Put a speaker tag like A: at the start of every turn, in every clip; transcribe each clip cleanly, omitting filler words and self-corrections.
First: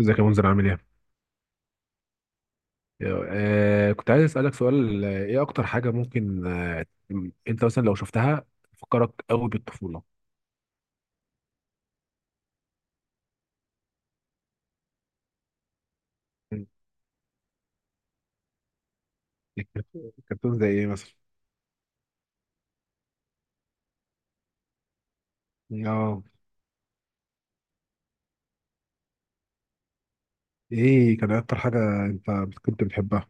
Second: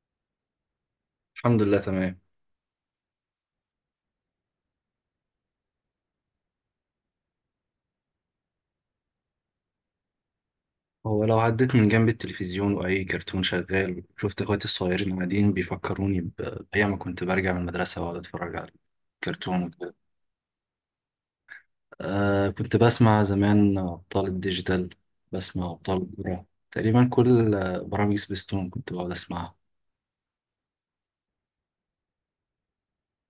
A: ازيك يا منذر، عامل ايه؟
B: الحمد لله تمام.
A: كنت عايز اسالك سؤال، ايه اكتر حاجه ممكن انت مثلا لو شفتها تفكرك قوي بالطفوله؟
B: هو لو عديت من جنب التلفزيون وأي كرتون شغال شفت إخواتي الصغيرين قاعدين بيفكروني
A: مم.
B: بأيام ما كنت برجع من المدرسة وأقعد أتفرج على كرتون وكده.
A: الكرتون زي ايه مثلا؟
B: آه، كنت بسمع زمان أبطال الديجيتال. بسمع أبطال
A: اه،
B: الكرة. تقريبا كل برامج سبيستون كنت بقعد أسمعها.
A: ايه كان اكتر حاجة انت كنت بتحبها؟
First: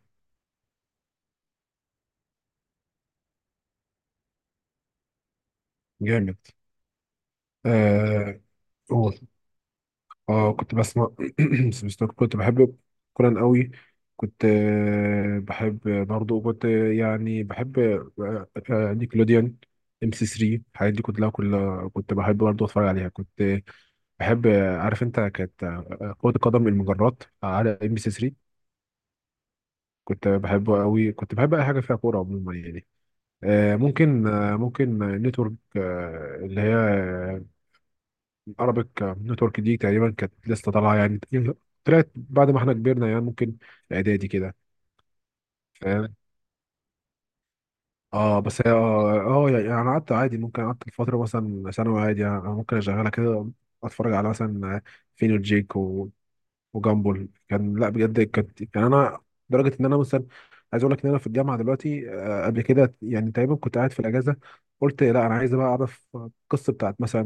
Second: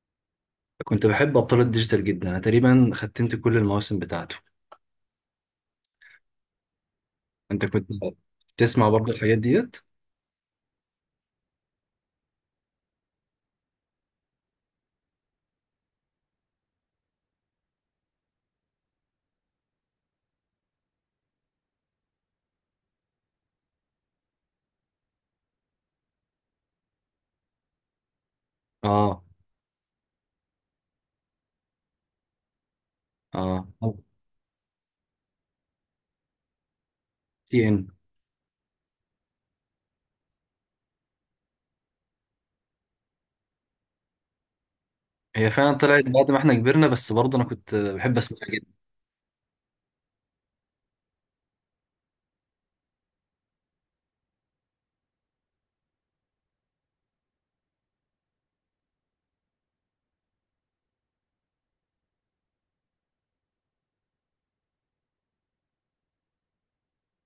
B: كنت بحب أبطال الديجيتال جدا، أنا تقريبا ختمت كل المواسم بتاعته.
A: جامد.
B: أنت كنت
A: آه
B: تسمع برضه
A: قول.
B: الحاجات ديت؟
A: اه، كنت بسمع. سبيستون كنت بحب كوران قوي. كنت بحب، برضو كنت يعني بحب، نيكلوديان، ام سي 3، الحاجات دي كلها كنت بحب برضو اتفرج عليها. كنت بحب، عارف انت، كانت كرة القدم المجرات على ام سي 3،
B: آه،
A: كنت بحبه قوي. كنت بحب اي حاجة فيها كورة عموما يعني.
B: آه،
A: ممكن نتورك، اللي هي
B: TN.
A: عربيك نتورك، دي تقريبا كانت لسه طالعه يعني، طلعت بعد ما احنا كبرنا، يعني ممكن اعدادي كده.
B: هي فعلا طلعت
A: فاهم؟
B: بعد ما احنا كبرنا، بس برضه أنا كنت بحب أسمعها.
A: اه، بس هي اه، اه يعني انا قعدت عادي، ممكن قعدت فتره مثلا ثانوي عادي، يعني انا ممكن اشغلها كده، اتفرج على مثلا فين وجيك و- وجامبل، كان لا بجد كانت يعني انا لدرجه ان انا مثلا عايز اقول لك ان انا في الجامعه دلوقتي، قبل كده يعني، تقريبا كنت قاعد في الاجازه، قلت لا انا عايز بقى اعرف القصه بتاعت مثلا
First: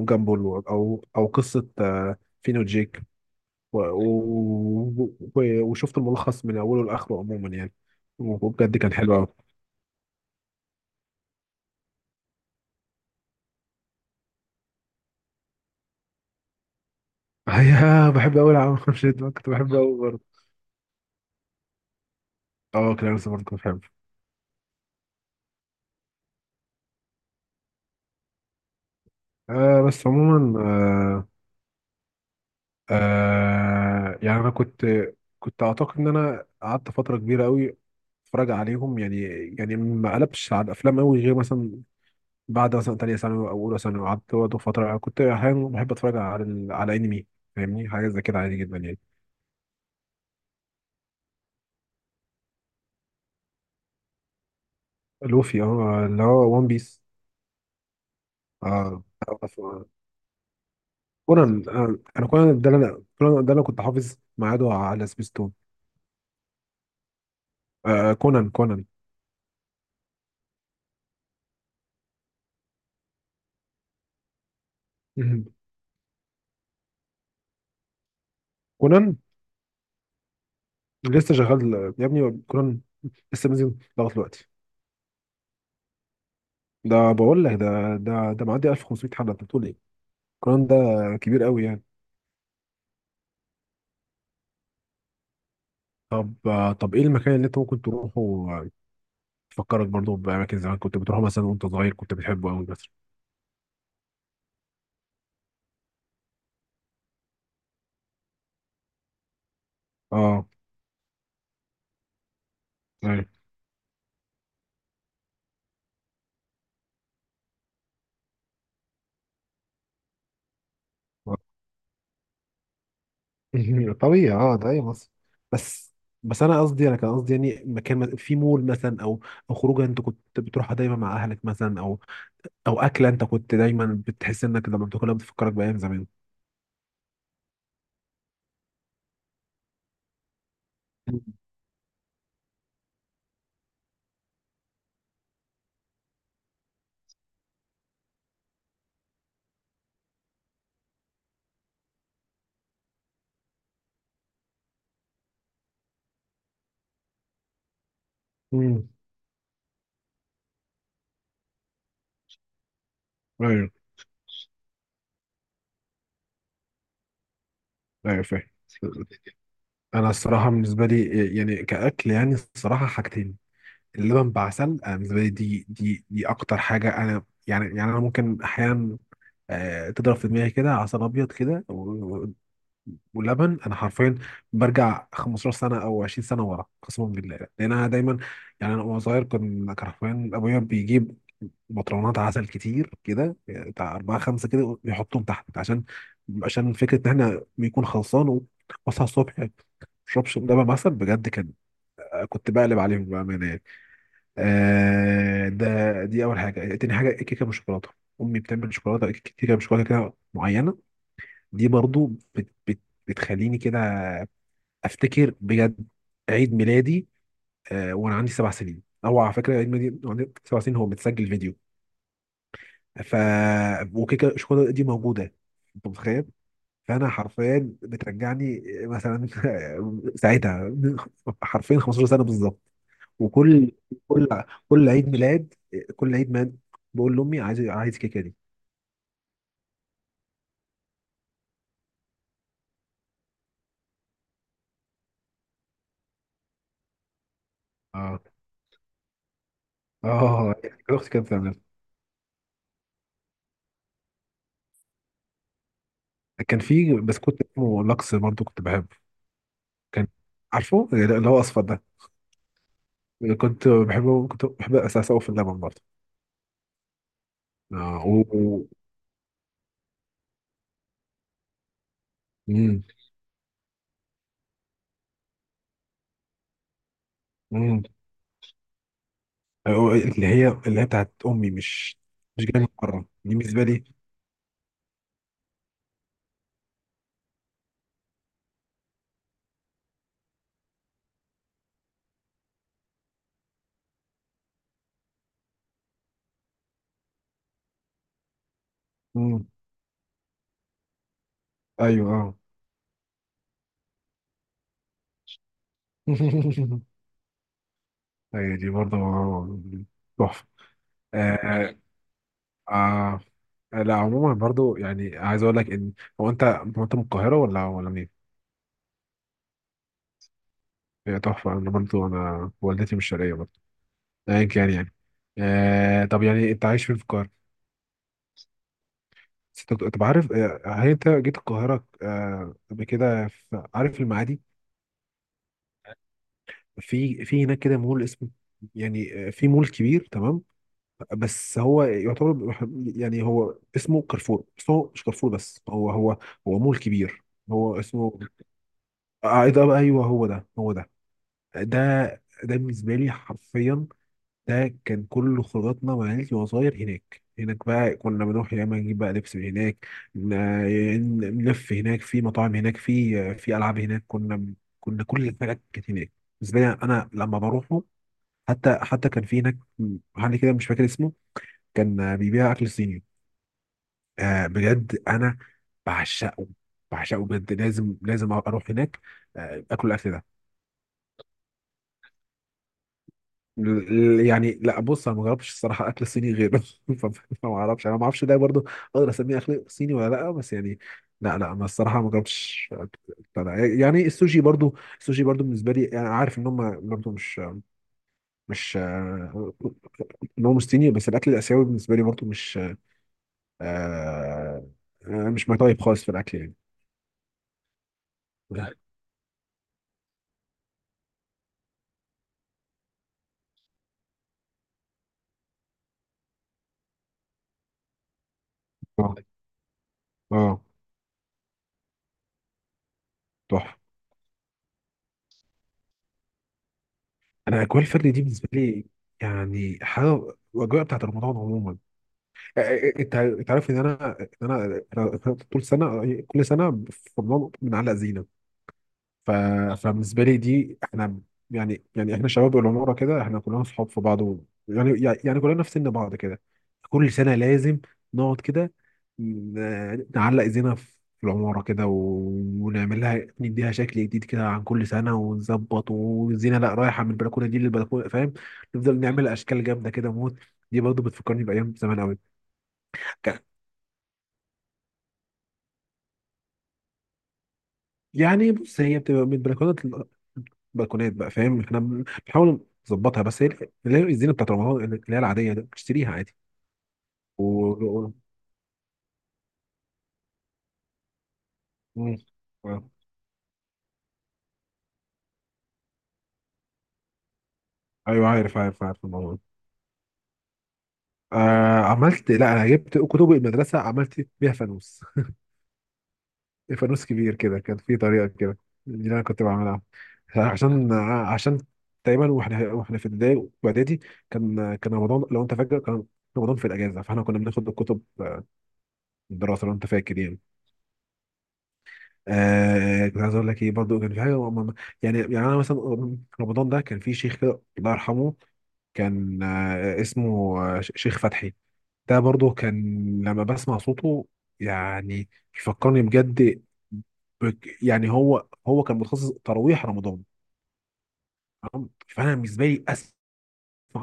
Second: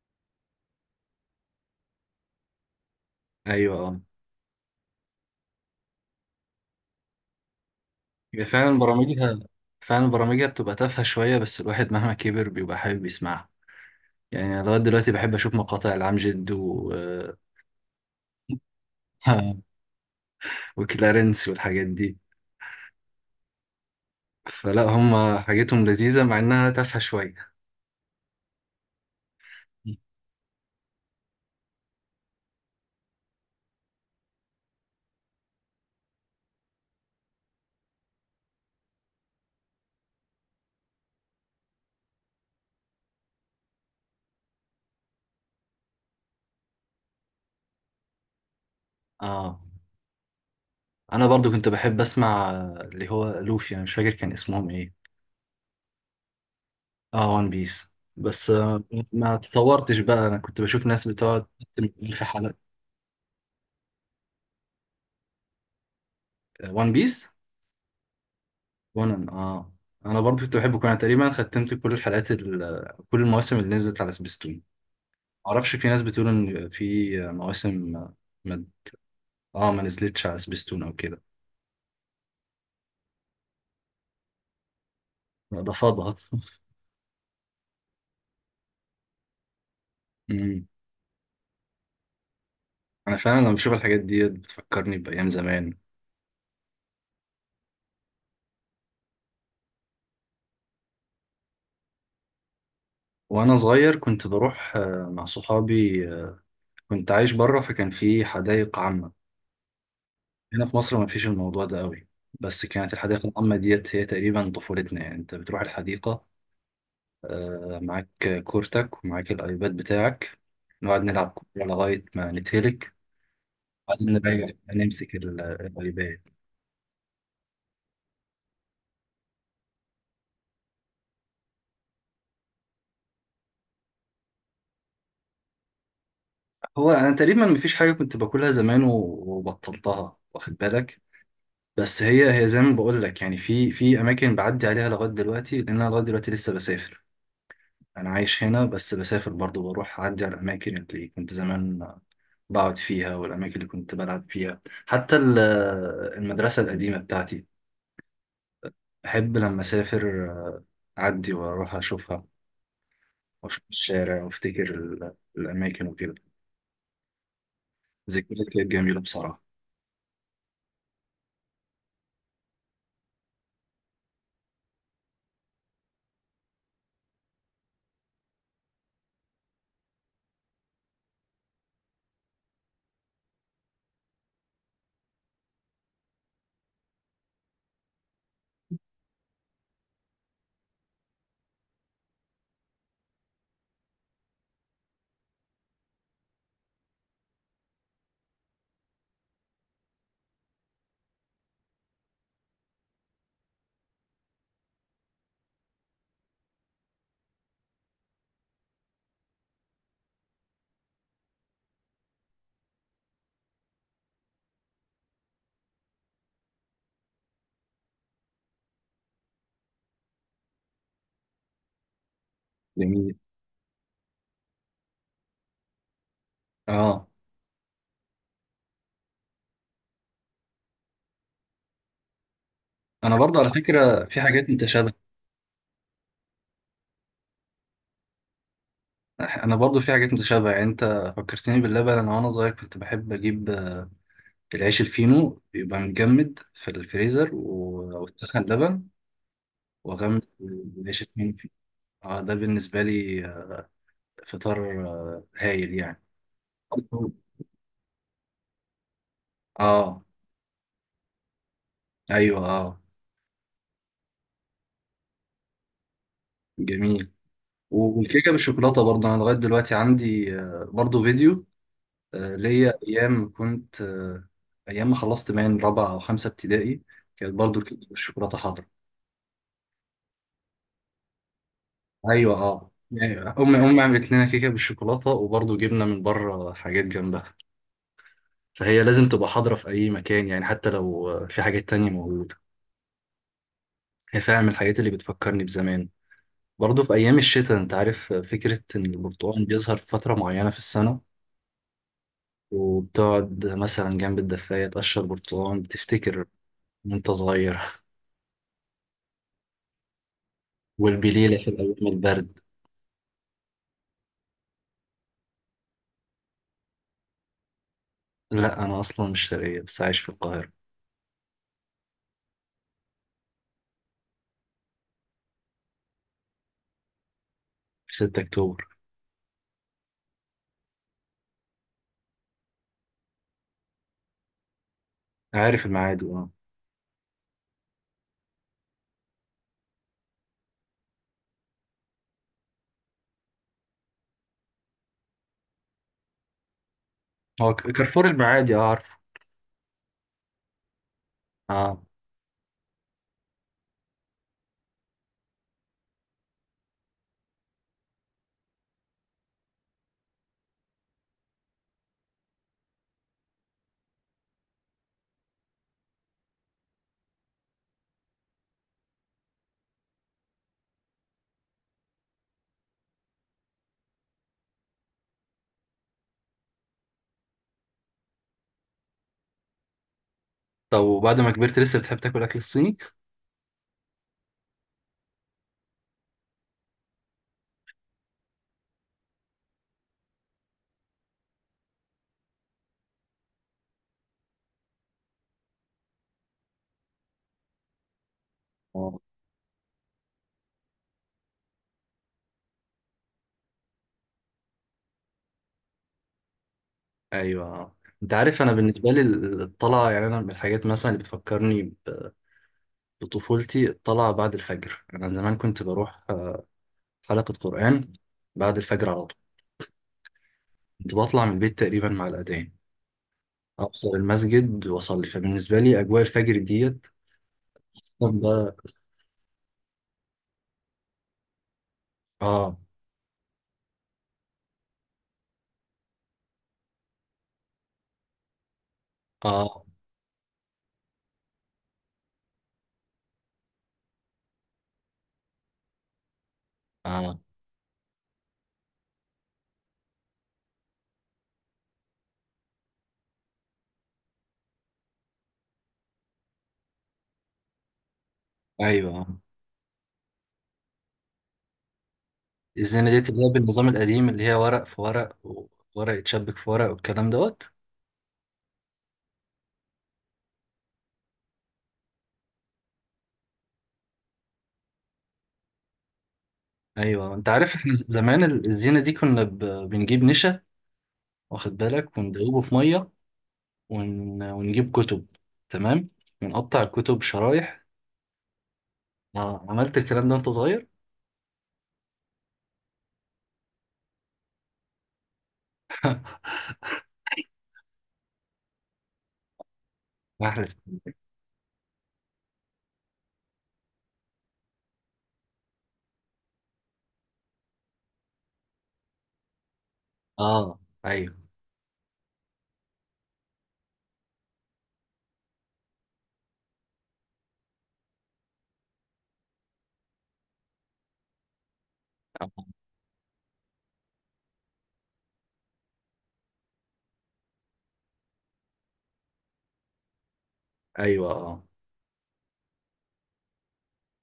A: جامبل، او قصه فين وجيك،
B: ايوه، اه.
A: وشفت الملخص من اوله لاخره عموما يعني،
B: هي
A: وبجد
B: فعلا
A: كان حلو قوي.
B: برامجها فعلا برامجها بتبقى تافهه شويه، بس الواحد مهما كبر بيبقى حابب يسمعها. يعني أنا لغايه دلوقتي بحب اشوف مقاطع العمجد و
A: ايوه، بحب قوي العالم خمسة ده، كنت بحبه قوي برضه.
B: وكلارنس والحاجات دي.
A: اه، كلارنس برضه كنت بحبه.
B: فلا هم حاجتهم لذيذه مع انها تافهه شويه.
A: بس عموما، يعني انا كنت، كنت اعتقد ان انا قعدت فتره كبيره قوي اتفرج عليهم يعني. يعني ما قلبش على الافلام قوي، غير مثلا بعد مثلا تانية ثانوي او اولى ثانوي، قعدت برضه فتره كنت احيانا بحب اتفرج على على انمي، فاهمني، حاجه زي كده عادي جدا يعني.
B: اه، انا برضو كنت بحب اسمع، اللي هو لوفي، انا مش فاكر كان اسمهم ايه.
A: لوفي، اه، اللي هو وان بيس.
B: اه، وان بيس. بس
A: اه،
B: ما
A: أعرف، آه.
B: تطورتش بقى. انا كنت بشوف ناس بتقعد
A: كونان،
B: في
A: انا
B: حلقه
A: كونان ده، انا كونان ده، انا كنت حافظ ميعاده على سبيستون.
B: وان بيس.
A: كونان، كونان.
B: كونان، اه. انا برضو كنت بحب كونان، تقريبا ختمت كل الحلقات كل المواسم اللي نزلت على سبيستون.
A: مهم.
B: معرفش، في ناس بتقول ان في مواسم ما...
A: كونان
B: اه، ما نزلتش على سبيستون او كده.
A: لسه شغال يا ابني، كونان لسه نازل لغايه دلوقتي.
B: لا، ده فاضها.
A: ده بقول لك ده، ده معدي 1500 حلقه، انت بتقول ايه؟ كونان
B: امم
A: ده كبير قوي يعني.
B: انا فعلا لما بشوف الحاجات دي بتفكرني بايام زمان.
A: طب، طب ايه المكان اللي انت ممكن تروحه، تفكرك برضه باماكن زمان كنت بتروحه مثلا وانت صغير كنت بتحبه قوي مثلا؟
B: وانا صغير كنت بروح مع صحابي، كنت عايش بره فكان في حدائق عامة.
A: اه.
B: هنا في مصر ما فيش الموضوع ده قوي، بس كانت
A: ايوه،
B: الحديقة العامة ديت هي تقريبا طفولتنا. يعني انت بتروح الحديقة معاك كورتك ومعاك الايباد بتاعك، نقعد نلعب كورة لغاية ما نتهلك، بعدين
A: طبيعي،
B: نرجع
A: اه ده اي مصر.
B: نمسك
A: بس
B: الايباد.
A: بس انا قصدي، انا كان قصدي يعني مكان في مول مثلا، او او خروجه انت كنت بتروحها دايما مع اهلك مثلا، او او اكله انت كنت دايما بتحس انك لما بتاكلها بتفكرك بايام زمان.
B: هو انا تقريبا مفيش حاجة كنت باكلها زمان وبطلتها، واخد بالك. بس هي زي ما بقول لك، يعني في اماكن بعدي عليها لغاية دلوقتي، لان انا لغاية دلوقتي لسه بسافر. انا عايش هنا، بس بسافر برضو، بروح اعدي على الاماكن اللي كنت زمان بقعد فيها والاماكن اللي كنت بلعب فيها، حتى المدرسة القديمة بتاعتي.
A: امم
B: بحب لما أسافر أعدي وأروح أشوفها، وأشوف
A: ايوه،
B: الشارع وأفتكر الأماكن وكده.
A: ايوه، فاهم.
B: ذكريات كانت جميلة بصراحة.
A: انا الصراحه بالنسبه لي يعني كاكل، يعني الصراحه حاجتين. اللبن بعسل، انا بالنسبه لي دي، دي اكتر حاجه، انا يعني انا ممكن احيانا تضرب في دماغي كده عسل ابيض كده ولبن، انا حرفيا برجع 15 سنه او 20 سنه ورا قسما بالله، لان انا دايما، يعني انا وانا صغير كنت، حرفيا ابويا بيجيب بطرونات عسل كتير كده، يعني بتاع اربعه خمسه كده، ويحطهم تحت، عشان فكره ان احنا بيكون خلصان. واصحى الصبح ما اشربش لبن عسل، بجد كان، كنت بقلب عليهم بامانه يعني. آه، دي اول حاجه. تاني حاجه الكيكه بالشوكولاته. امي بتعمل كيكه بالشوكولاته كده معينه، دي برضو بت بت بتخليني كده افتكر بجد عيد ميلادي، وانا عندي 7 سنين، او على فكره عيد ميلادي وأنا عندي 7 سنين هو متسجل فيديو،
B: جميل.
A: ف وكيكه الشوكولاته دي موجوده، انت متخيل؟
B: آه
A: فانا حرفيا بترجعني مثلا ساعتها، حرفيا 15 سنه بالظبط.
B: أنا برضه على
A: وكل
B: فكرة في
A: كل
B: حاجات
A: كل
B: متشابهة.
A: عيد ميلاد، كل عيد ميلاد بقول لامي عايز، الكيكه دي.
B: أنا برضه في حاجات متشابهة، يعني أنت فكرتني باللبن. أنا وأنا صغير كنت بحب أجيب العيش الفينو بيبقى متجمد في الفريزر،
A: اه،
B: وأسخن لبن وأغمس
A: اه،
B: العيش
A: اختي كانت
B: الفينو فيه.
A: بتعملها.
B: ده بالنسبة لي فطار هايل يعني.
A: كان في بسكوت اسمه لاكس برضه كنت بحبه،
B: آه،
A: كان، عارفه اللي هو اصفر ده؟
B: أيوه، آه.
A: كنت بحب اساس أوي في اللبن برضه،
B: جميل.
A: آه، و...
B: والكيكه
A: و-
B: بالشوكولاته برضه انا لغايه دلوقتي عندي برضه فيديو. ليا
A: مم.
B: ايام كنت ايام ما خلصت من رابعه او خمسه ابتدائي كانت برضه
A: مم.
B: الكيكه بالشوكولاته حاضره.
A: أو اللي هي، بتاعت امي، مش
B: ايوه،
A: مش جايه من
B: اه.
A: بره،
B: يعني
A: دي
B: امي
A: بالنسبه
B: امي
A: لي.
B: عملت لنا كيكه بالشوكولاته، وبرضه جبنا من بره حاجات جنبها. فهي لازم تبقى حاضره في اي مكان، يعني حتى لو في حاجات تانية موجوده. هي فعلا من الحاجات اللي بتفكرني بزمان. برضه في ايام الشتاء، انت عارف، فكره ان البرتقال
A: مم.
B: بيظهر في فتره معينه في السنه،
A: ايوه، اه،
B: وبتقعد مثلا جنب الدفاية تقشر برتقال، بتفتكر وأنت صغير.
A: ايوه، دي برضه تحفه.
B: والبليلة في
A: آه
B: الأيام البرد.
A: آه لا عموما برضه، يعني عايز اقول لك ان، هو انت، من القاهره ولا منين؟
B: لا، أنا أصلا مش شرقية بس عايش في القاهرة،
A: هي تحفه، انا برضه، انا والدتي مش شرقيه برضه، ايا كان يعني. آه طب يعني انت عايش فين في القاهره؟
B: في 6 أكتوبر.
A: بس انت طب عارف، هل انت جيت القاهره قبل كده؟ عارف المعادي؟
B: عارف المعادي، أه.
A: في هناك كده مول اسمه، يعني في مول كبير، تمام؟ بس هو يعتبر، يعني هو اسمه كارفور، بس هو مش كارفور، بس هو هو مول كبير،
B: هو
A: هو
B: كارفور
A: اسمه
B: المعادي، أه عارف.
A: ايه ده بقى، ايوه هو ده، هو ده، ده،
B: أه،
A: ده بالنسبه لي حرفيا ده كان كل خروجاتنا مع عيلتي وأنا صغير. هناك، هناك بقى كنا بنروح يا اما نجيب بقى لبس من هناك، ن- نلف هناك، في مطاعم هناك، في العاب هناك، كنا، كنا كل الحاجات كانت هناك، بالنسبه لي انا لما بروحه. حتى كان في هناك محل كده مش فاكر اسمه، كان بيبيع اكل صيني. آه بجد انا بعشقه، بعشقه بجد، لازم اروح هناك آه، اكل ده.
B: طب وبعد ما كبرت لسه بتحب تاكل أكل الصيني؟
A: ال- يعني لا، بص، انا ما جربتش الصراحه اكل صيني غيره، ف- فما اعرفش، انا ما اعرفش ده برضو اقدر اسميه اكل صيني ولا لا، بس يعني لا لا، ما الصراحه ما جربتش أكل، بتاع ده. يعني السوشي برضو، بالنسبه لي انا عارف ان هم برضو مش، مش
B: أه،
A: ان هو مش صيني، بس الاكل الاسيوي بالنسبه لي برضو مش آه، مش ماي تايب خالص في الاكل
B: أيوه آه. أنت عارف، أنا
A: يعني.
B: بالنسبة لي الطلعة، يعني أنا من الحاجات مثلا اللي بتفكرني بطفولتي الطلعة بعد الفجر. أنا زمان كنت بروح حلقة قرآن بعد الفجر على
A: اه،
B: طول.
A: اه،
B: كنت بطلع من البيت تقريبا مع الأذان،
A: تحفه.
B: ابصر المسجد واصلي. فبالنسبه لي اجواء الفجر ديت،
A: انا اجواء الفرد
B: خصوصاً
A: دي بالنسبه
B: بقى.
A: لي يعني حاجه، الاجواء بتاعت رمضان عموما.
B: اه،
A: انت، عارف ان انا، أنا طول سنه، كل سنه في رمضان بنعلق زينه. ف...
B: اه،
A: فبالنسبه لي دي، احنا يعني، احنا شباب العماره كده، احنا كلنا صحاب في بعض، و... يعني، كلنا في سن بعض كده، كل
B: اه.
A: سنه لازم نقعد كده، نعلق زينه في العماره كده، و... ونعمل لها، نديها شكل جديد كده عن كل سنه، ونظبط، والزينه لا رايحه من البلكونه دي للبلكونه، فاهم؟
B: ايوه،
A: نفضل
B: آه.
A: نعمل اشكال جامده كده موت، دي برضه بتفكرني بايام زمان قوي.
B: الزينه ديت اللي هي بالنظام القديم، اللي هي ورق في ورق، وورق يتشبك في ورق والكلام دوت.
A: يعني بص، هي بتبقى من بلكونات، بقى فاهم، احنا بنحاول نظبطها، بس هي اللي هي الزينه بتاعت رمضان اللي هي العاديه دي، بتشتريها عادي،
B: ايوه، انت
A: و...
B: عارف، احنا
A: و...
B: زمان الزينه دي كنا بنجيب نشا، واخد بالك،
A: مم.
B: وندوبه في ميه،
A: آه.
B: ونجيب كتب، تمام، ونقطع الكتب شرايح.
A: ايوه عارف، الموضوع
B: اه،
A: ده.
B: عملت الكلام ده وانت صغير.
A: آه، عملت، لا انا جبت كتب المدرسه عملت بيها فانوس، فانوس كبير كده كان في طريقه كده، دي اللي انا كنت بعملها،
B: احلى.
A: عشان، عشان تقريبا واحنا، في ابتدائي واعدادي كان، رمضان لو انت فاكر كان رمضان في الاجازه، فاحنا كنا بناخد الكتب الدراسه لو انت فاكر يعني.
B: اه، ايوه
A: آه كنت عايز اقول لك ايه، برضو كان في حاجه يعني، انا مثلا، رمضان ده كان في شيخ كده الله يرحمه، كان آه اسمه آه شيخ فتحي، ده برضو
B: آه.
A: كان لما بسمع صوته يعني، يفكرني بجد يعني هو، كان متخصص تراويح رمضان،
B: ايوه، اه.
A: تمام؟ فانا بالنسبه لي اسمع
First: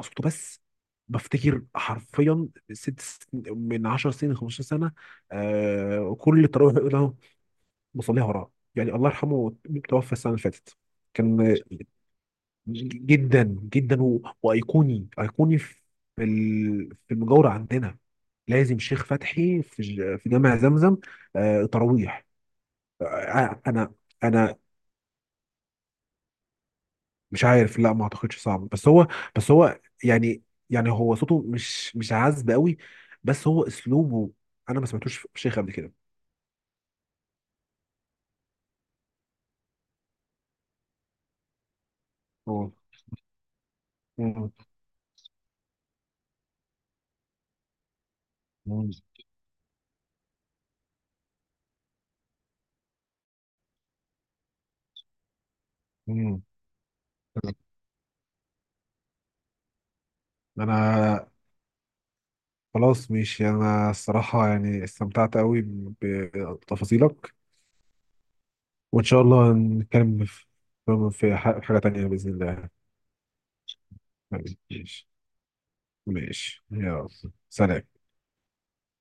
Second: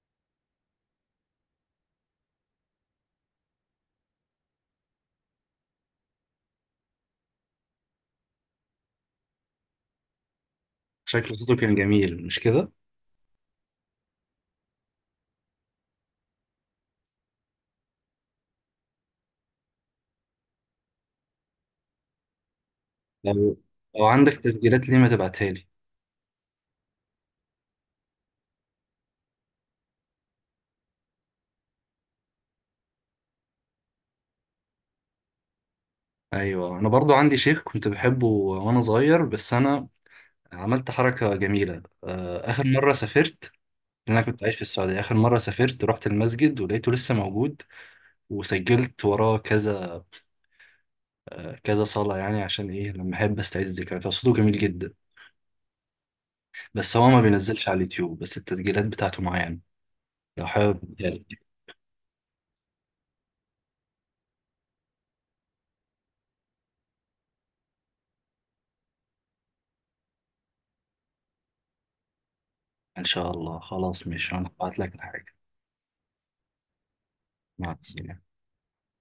A: صوته بس بفتكر حرفيا من 10 سنين، 15 سنه آه كل التراويح بصليها وراه يعني، الله يرحمه توفى السنه اللي فاتت.
B: شكل صوته
A: كان
B: كان جميل مش كده؟
A: جدا جدا، و... ايقوني في في المجاوره عندنا، لازم شيخ فتحي في في جامع زمزم، تراويح،
B: لو
A: انا،
B: لو عندك
A: انا
B: تسجيلات ليه ما تبعتها لي؟
A: مش عارف، لا ما اعتقدش، صعب، بس هو، يعني، يعني هو صوته مش، عذب قوي، بس هو اسلوبه، انا ما سمعتوش في شيخ قبل كده
B: ايوه، انا برضو عندي شيخ كنت بحبه وانا صغير، بس انا عملت حركه جميله. اخر
A: هو.
B: مره سافرت، لأن انا كنت
A: مم.
B: عايش في السعوديه، اخر مره سافرت رحت المسجد ولقيته لسه موجود،
A: مم.
B: وسجلت وراه كذا كذا صلاه. يعني عشان ايه؟ لما احب استعيد الذكريات، هو صوته جميل جدا.
A: مم.
B: بس هو ما بينزلش على اليوتيوب، بس التسجيلات بتاعته معايا يعني. لو حابب أديها
A: انا
B: لك.
A: خلاص ماشي، انا الصراحة يعني استمتعت قوي بتفاصيلك، وان شاء الله نتكلم في حاجة تانية بإذن الله.
B: ان شاء الله، خلاص ماشي، انا هبعت لك
A: ماشي،
B: الحاجه.
A: ماشي، يلا،
B: مع
A: سلام.
B: السلامة.